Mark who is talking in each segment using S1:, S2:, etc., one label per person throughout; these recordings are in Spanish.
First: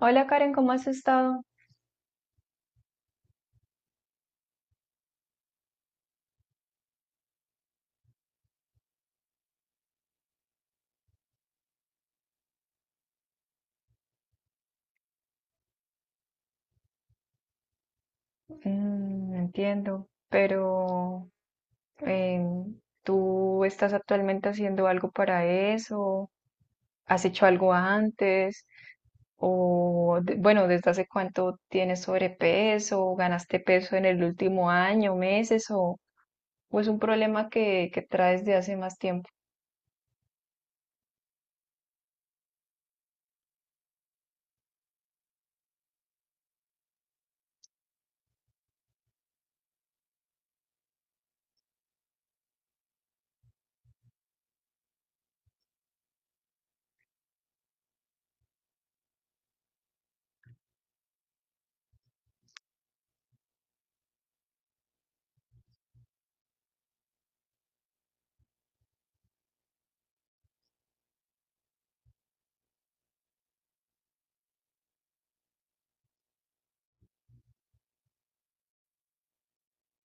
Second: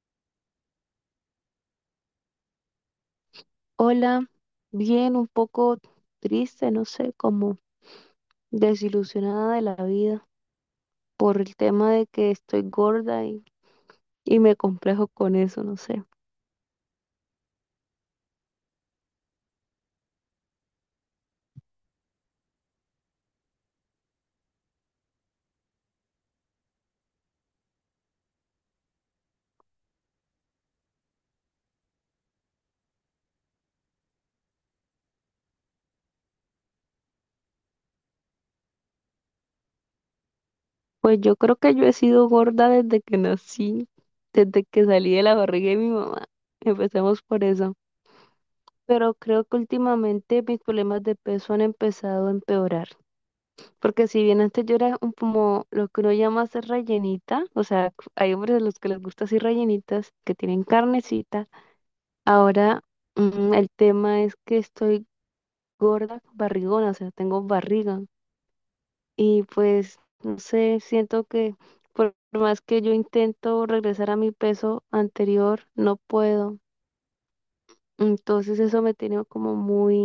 S1: Hola Karen, ¿cómo has estado?
S2: Hola, bien, un poco triste, no sé, como desilusionada de la vida por el tema de que estoy gorda y me complejo con eso, no sé.
S1: Mm, entiendo, pero ¿tú estás actualmente haciendo algo para eso? ¿Has hecho algo antes? Bueno, ¿desde hace cuánto tienes sobrepeso? ¿Ganaste peso en el último año, meses? O es un problema que traes de hace más tiempo?
S2: Pues yo creo que yo he sido gorda desde que nací, desde que salí de la barriga de mi mamá. Empecemos por eso. Pero creo que últimamente mis problemas de peso han empezado a empeorar. Porque si bien antes yo era un, como lo que uno llama ser rellenita, o sea, hay hombres a los que les gusta así rellenitas, que tienen carnecita. Ahora, el tema es que estoy gorda, barrigona, o sea, tengo barriga. Y pues, no sé, siento que por más que yo intento regresar a mi peso anterior, no puedo. Entonces eso me tiene como muy,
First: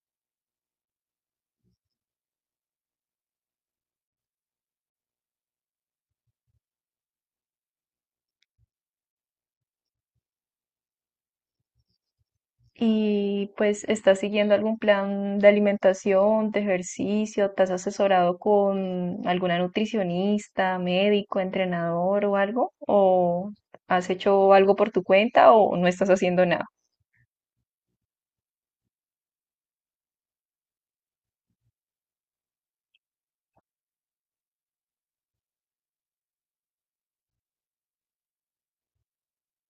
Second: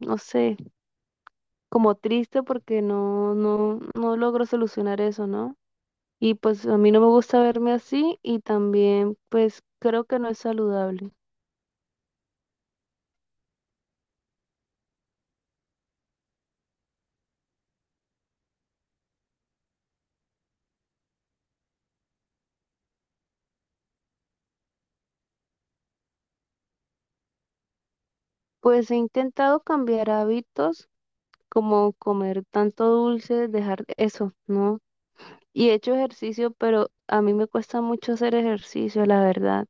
S2: no sé, como triste porque no, no, no logro solucionar eso, ¿no? Y pues a mí no me gusta verme así y también pues creo que no es saludable.
S1: Y pues, ¿estás siguiendo algún plan de alimentación, de ejercicio? ¿Te has asesorado con alguna nutricionista, médico, entrenador o algo? ¿O has hecho algo por tu cuenta o no estás haciendo nada?
S2: Pues he intentado cambiar hábitos como comer tanto dulce, dejar eso, ¿no? Y he hecho ejercicio, pero a mí me cuesta mucho hacer ejercicio, la verdad.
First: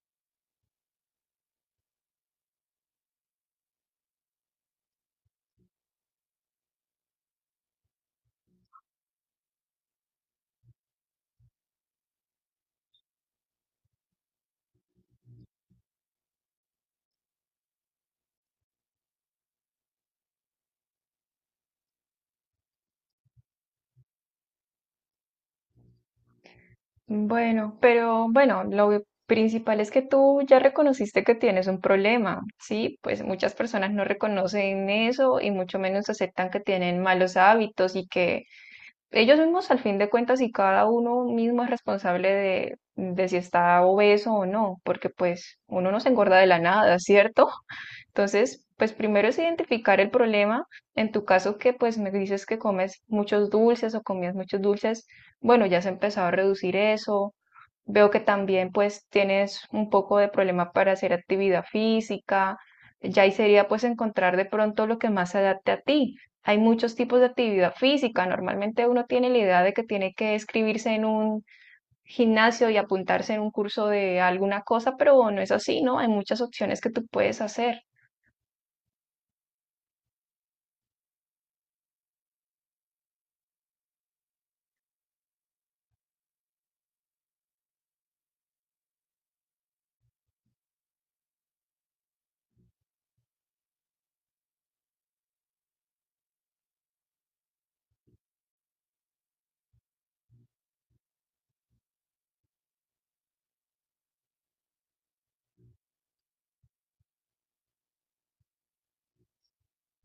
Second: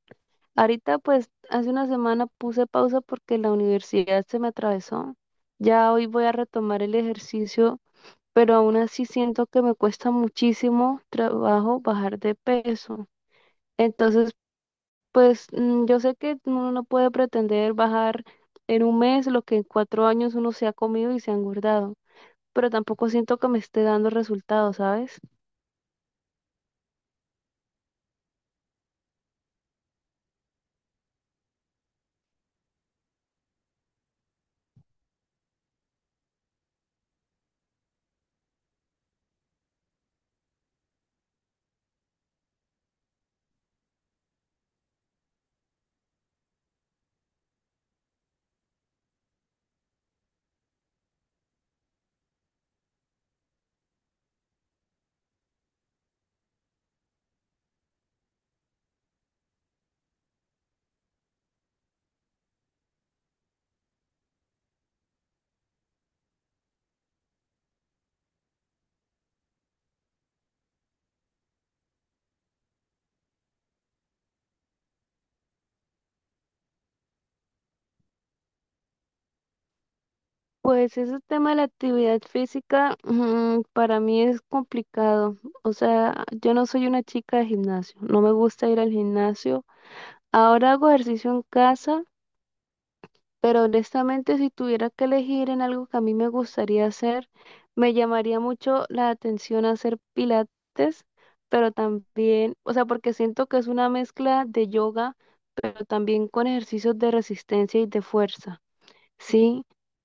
S2: Ahorita, pues, hace una semana puse pausa porque la universidad se me atravesó. Ya hoy voy a retomar el ejercicio, pero aún así siento que me cuesta muchísimo trabajo bajar de peso. Entonces, pues, yo sé que uno no puede pretender bajar en un mes lo que en 4 años uno se ha comido y se ha engordado, pero tampoco siento que me esté dando resultados, ¿sabes?
S1: Bueno, pero bueno, principal es que tú ya reconociste que tienes un problema, ¿sí? Pues muchas personas no reconocen eso y mucho menos aceptan que tienen malos hábitos y que ellos mismos, al fin de cuentas, y cada uno mismo es responsable de si está obeso o no, porque pues uno no se engorda de la nada, ¿cierto? Entonces, pues primero es identificar el problema. En tu caso que pues me dices que comes muchos dulces o comías muchos dulces, bueno, ya has empezado a reducir eso. Veo que también pues tienes un poco de problema para hacer actividad física. Ya ahí sería pues encontrar de pronto lo que más se adapte a ti. Hay muchos tipos de actividad física. Normalmente uno tiene la idea de que tiene que escribirse en un gimnasio y apuntarse en un curso de alguna cosa, pero no es así, ¿no? Hay muchas opciones que tú puedes hacer.
S2: Pues ese tema de la actividad física, para mí es complicado. O sea, yo no soy una chica de gimnasio, no me gusta ir al gimnasio. Ahora hago ejercicio en casa, pero honestamente si tuviera que elegir en algo que a mí me gustaría hacer, me llamaría mucho la atención hacer pilates, pero también, o sea, porque siento que es una mezcla de yoga, pero también con ejercicios de resistencia y de fuerza. Sí,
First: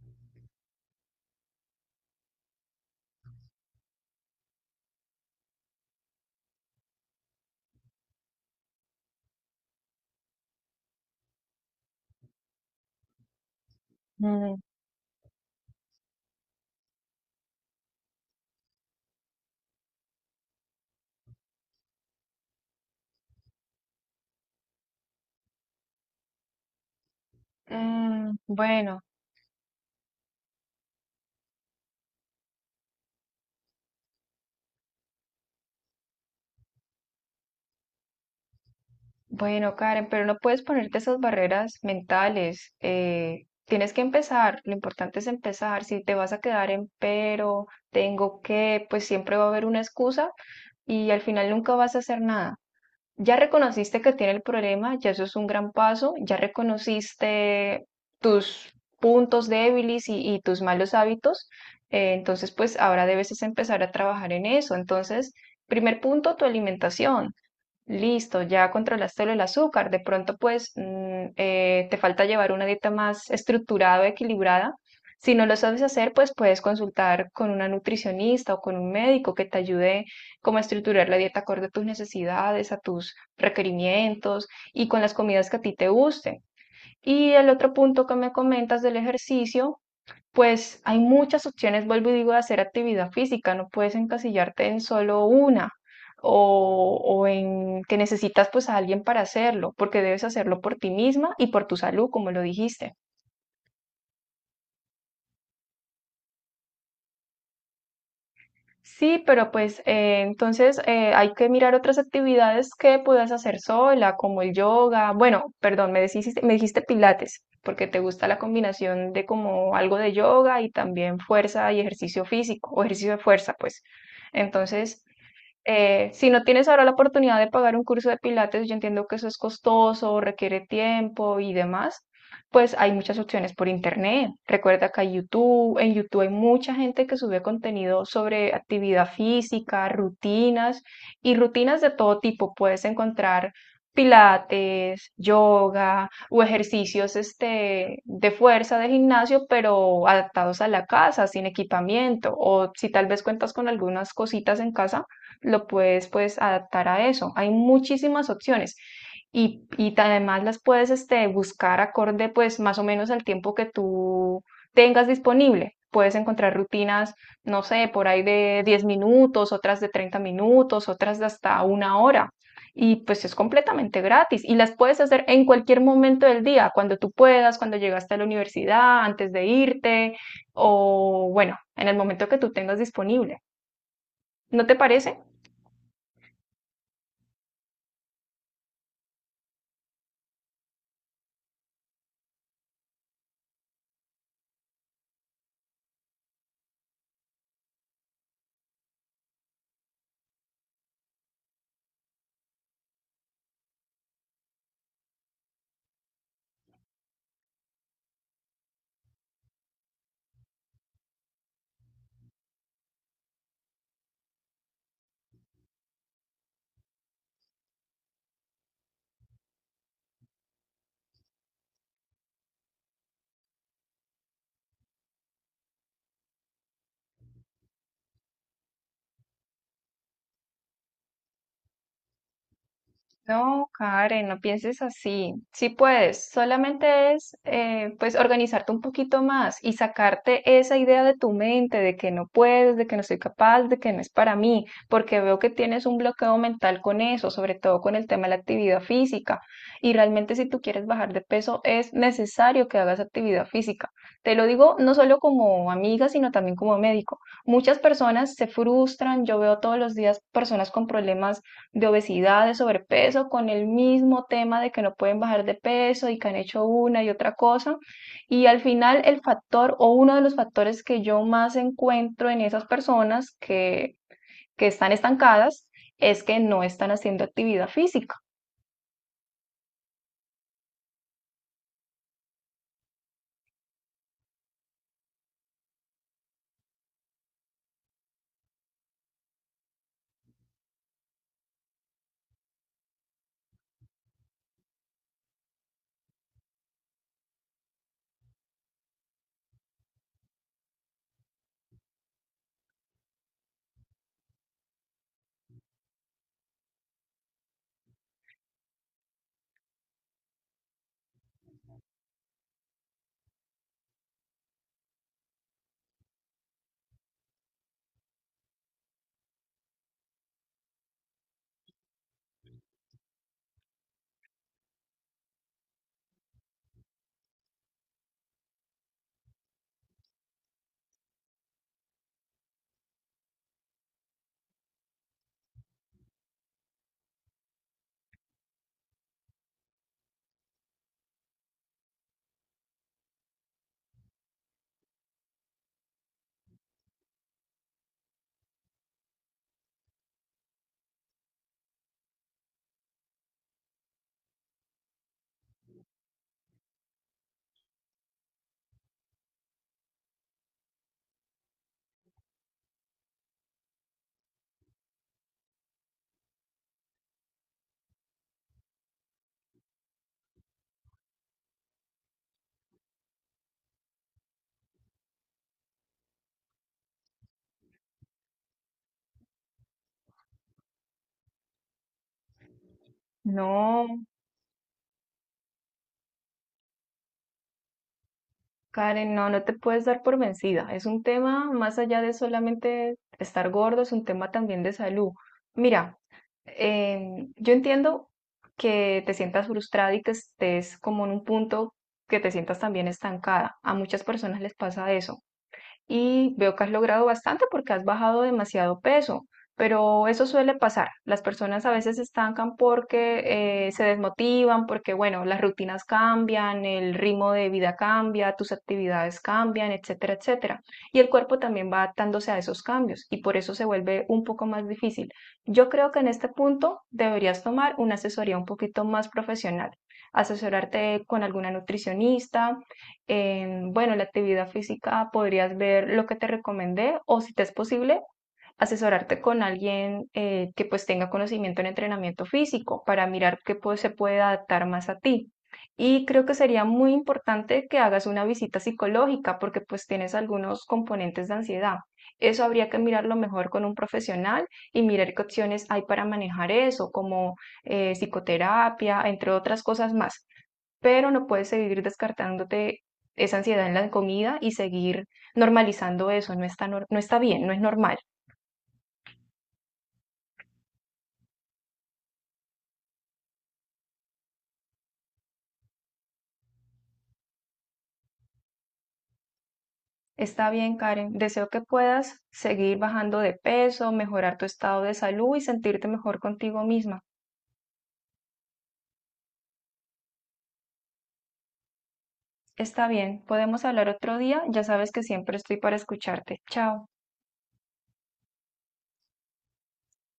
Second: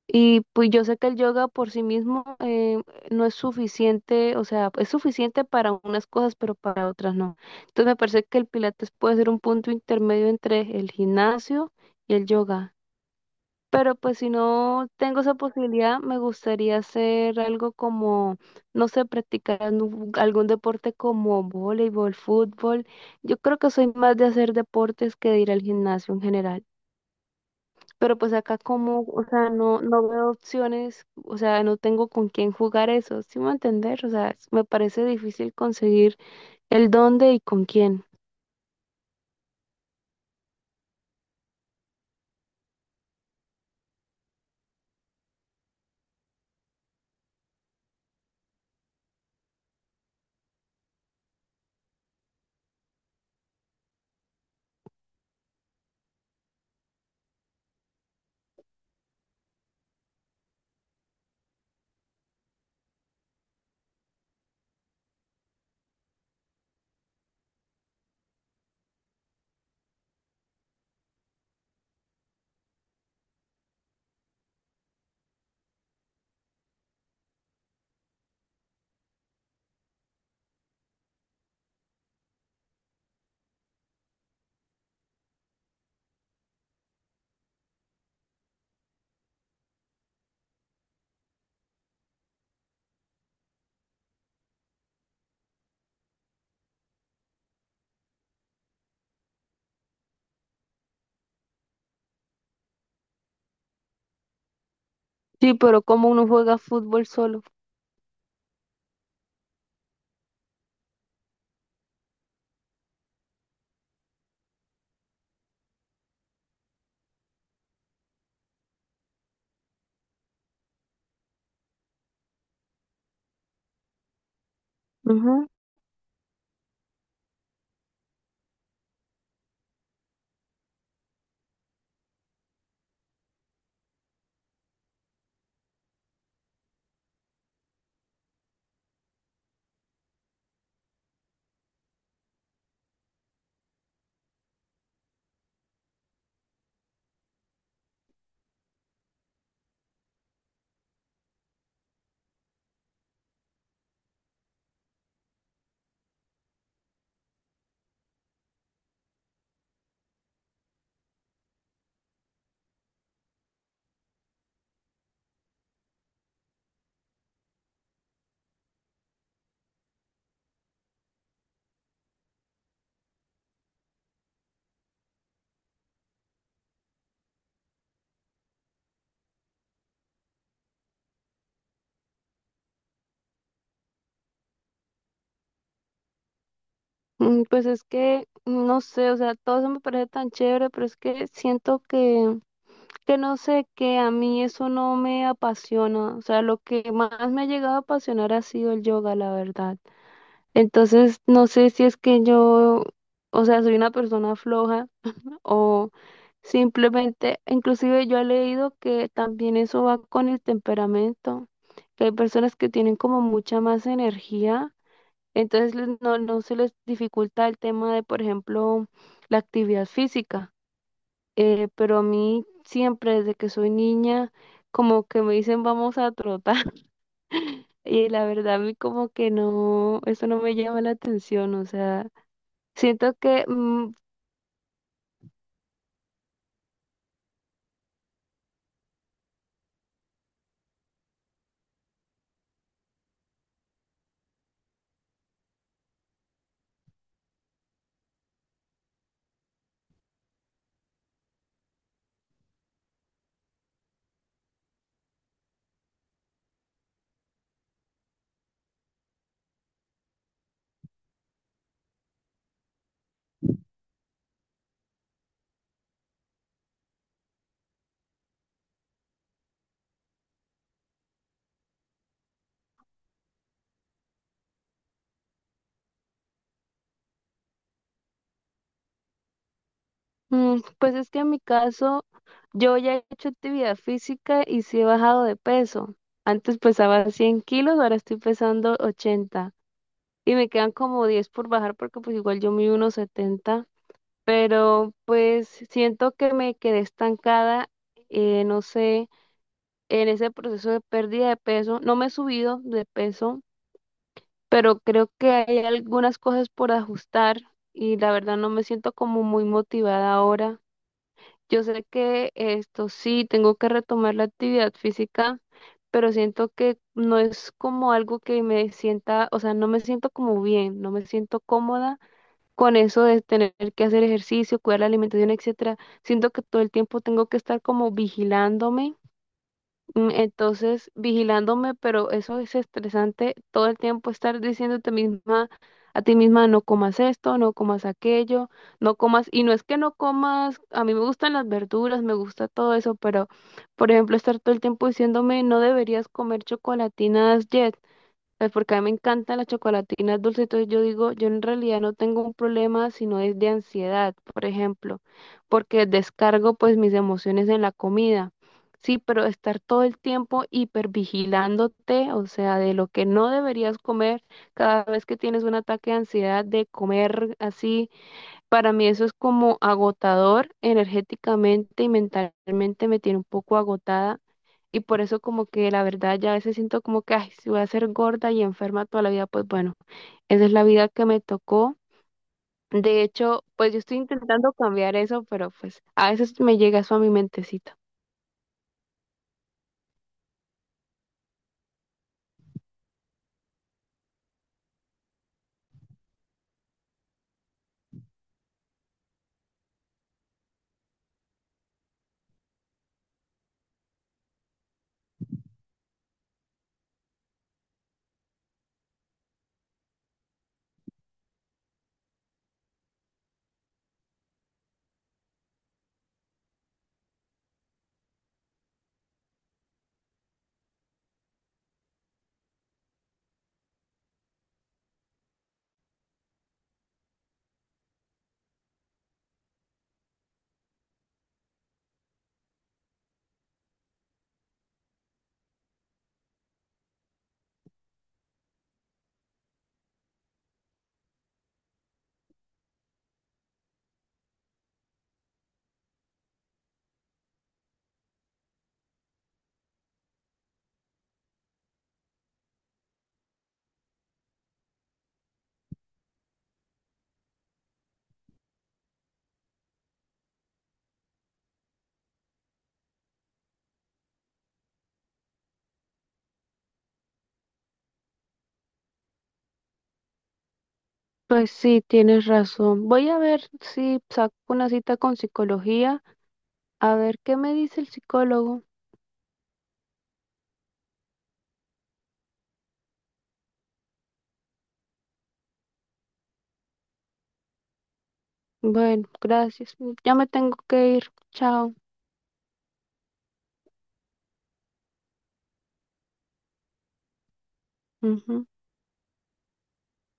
S2: y pues yo sé que el yoga por sí mismo no es suficiente, o sea, es suficiente para unas cosas, pero para otras no. Entonces me parece que el pilates puede ser un punto intermedio entre el gimnasio y el yoga. Pero pues si
S1: Mm,
S2: no tengo esa posibilidad, me gustaría hacer algo como, no sé, practicar algún deporte como voleibol, fútbol. Yo creo que soy más de hacer deportes que de ir al gimnasio en general. Pero pues
S1: mm,
S2: acá como,
S1: bueno,
S2: o sea, no, no veo opciones, o sea, no tengo con quién jugar eso, ¿sí me va a entender? O sea, es- me parece difícil conseguir el dónde y con quién.
S1: bueno, Karen, pero no puedes ponerte esas barreras mentales. Tienes que empezar. Lo importante es empezar. Si te vas a quedar en pero, tengo que, pues siempre va a haber una excusa y al final nunca vas a hacer nada. Ya reconociste que tiene el problema, ya eso es un gran paso. Ya reconociste tus puntos débiles y tus malos hábitos. Entonces, pues ahora debes es empezar a trabajar en eso. Entonces, primer punto, tu alimentación. Listo, ya controlaste lo del azúcar. De pronto, pues, te falta llevar una dieta más estructurada o equilibrada. Si no lo sabes hacer, pues puedes consultar con una nutricionista o con un médico que te ayude como a estructurar la dieta acorde a tus necesidades, a tus requerimientos y con las comidas que a ti te gusten. Y el otro punto que me comentas del ejercicio, pues hay muchas opciones, vuelvo y digo, de hacer actividad física, no puedes encasillarte en solo una o en que necesitas pues a alguien para hacerlo, porque debes hacerlo por ti misma y por tu salud, como lo dijiste.
S2: Sí, pero como uno juega fútbol solo.
S1: Sí, pero pues entonces hay que mirar otras actividades que puedas hacer sola, como el yoga. Bueno, perdón, me dijiste pilates, porque te gusta la combinación de como algo de yoga y también fuerza y ejercicio físico, o ejercicio de fuerza, pues. Entonces...
S2: Ujú.
S1: Si no tienes ahora la oportunidad de pagar un curso de pilates, yo entiendo que eso es costoso, requiere tiempo y demás, pues hay muchas opciones por internet. Recuerda que hay YouTube, en YouTube hay mucha gente que sube contenido sobre actividad física, rutinas y rutinas de todo tipo. Puedes encontrar pilates, yoga o ejercicios este, de fuerza de gimnasio, pero adaptados a la casa, sin equipamiento, o si tal vez cuentas con algunas cositas en casa lo puedes pues adaptar a eso. Hay muchísimas opciones y además las puedes este, buscar acorde pues más o menos al tiempo que tú tengas disponible. Puedes encontrar rutinas, no sé, por ahí de 10 minutos, otras de 30 minutos, otras de hasta una hora. Y pues es completamente gratis y las puedes hacer en cualquier momento del día, cuando tú puedas, cuando llegaste a la universidad, antes de irte o bueno, en el momento que tú tengas disponible. ¿No te parece?
S2: Pues es que, no sé, o sea, todo eso me parece tan chévere, pero es que siento que, no sé, que a mí eso no me apasiona. O sea, lo que más me ha llegado a apasionar ha sido el yoga, la verdad. Entonces, no sé si es que yo, o sea, soy una persona floja o simplemente, inclusive yo he leído que también eso va con el temperamento, que hay personas que tienen como mucha más energía, entonces no, no se les dificulta el tema de, por ejemplo, la actividad física. Pero a mí siempre, desde que soy niña, como que me dicen vamos a trotar. Y la verdad, a mí como que no, eso no me llama la atención, o sea, siento que,
S1: No,
S2: mm,
S1: Karen, no pienses así. Sí puedes, solamente es pues organizarte un poquito más y sacarte esa idea de tu mente de que no puedes, de que no soy capaz, de que no es para mí, porque veo que tienes un bloqueo mental con eso, sobre todo con el tema de la actividad física. Y realmente si tú quieres bajar de peso es necesario que hagas actividad física. Te lo digo no solo como amiga, sino también como médico. Muchas personas se frustran, yo veo todos los días personas con problemas de obesidad, de sobrepeso, con el mismo tema de que no pueden bajar de peso y que han hecho una y otra cosa. Y al final el factor o uno de los factores que yo más encuentro en esas personas que están estancadas es que no están haciendo actividad física.
S2: mm, pues es que en mi caso yo ya he hecho actividad física y sí he bajado de peso. Antes pesaba 100 kilos, ahora estoy pesando 80. Y me quedan como 10 por bajar, porque pues igual yo mido unos 70. Pero pues siento que me quedé estancada, no sé, en ese proceso de pérdida de peso. No me he subido de peso, pero creo que hay algunas cosas por ajustar y la verdad no me siento como muy motivada ahora. Yo sé que esto sí, tengo que retomar la actividad física, pero siento que no es como algo que me sienta, o sea, no me siento como bien, no me siento cómoda con eso de tener que hacer ejercicio, cuidar la alimentación, etcétera. Siento que todo el tiempo tengo que estar como vigilándome. Entonces, vigilándome, pero eso es estresante, todo el tiempo estar diciéndote misma a ti misma, no comas esto, no comas aquello, no comas, y no es que no comas, a mí me gustan las verduras, me gusta todo eso, pero por ejemplo, estar todo el tiempo diciéndome, no deberías comer chocolatinas Jet, pues porque a mí me encantan las chocolatinas dulces, entonces yo digo, yo en realidad no tengo un problema, sino es de ansiedad, por ejemplo, porque descargo pues mis emociones en la comida. Sí, pero estar todo el tiempo hipervigilándote, o sea, de lo que no deberías comer cada vez que tienes un ataque de ansiedad de comer así, para mí eso es como agotador energéticamente y mentalmente me tiene un poco agotada. Y por eso como que la verdad ya a veces siento como que, ay, si voy a ser gorda y enferma toda la vida, pues bueno, esa es la vida que me tocó. De hecho, pues yo estoy
S1: No,
S2: intentando cambiar eso, pero pues a veces me llega eso a mi mentecita.
S1: Karen, no, no te puedes dar por vencida. Es un tema más allá de solamente estar gordo, es un tema también de salud. Mira, yo entiendo que te sientas frustrada y que estés como en un punto que te sientas también estancada. A muchas personas les pasa eso y veo que has logrado bastante porque has bajado demasiado peso, pero eso suele pasar. Las personas a veces se estancan porque se desmotivan, porque bueno, las rutinas cambian, el ritmo de vida cambia, tus actividades cambian, etcétera, etcétera. Y el cuerpo también va adaptándose a esos cambios y por eso se vuelve un poco más difícil. Yo creo que en este punto deberías tomar una asesoría un poquito más profesional, asesorarte con alguna nutricionista en, bueno, la actividad física podrías ver lo que te recomendé o si te es posible, asesorarte con alguien que pues tenga conocimiento en entrenamiento físico para mirar qué pues, se puede adaptar más a ti. Y creo que sería muy importante que hagas una visita psicológica porque pues tienes algunos componentes de ansiedad. Eso habría que mirarlo mejor con un profesional y mirar qué opciones hay para manejar eso, como psicoterapia, entre otras cosas más, pero no puedes seguir descartándote esa ansiedad en la comida y seguir normalizando eso. No está bien, no es normal.
S2: Pues sí, tienes razón. Voy a ver si saco una cita con psicología, a ver qué me dice el psicólogo.
S1: Está bien, Karen. Deseo que puedas seguir bajando de peso, mejorar tu estado de salud y sentirte mejor contigo misma.
S2: Bueno, gracias. Ya me tengo que ir. Chao.
S1: Está bien, podemos hablar otro día. Ya sabes que siempre estoy para escucharte. Chao.
S2: Ujú.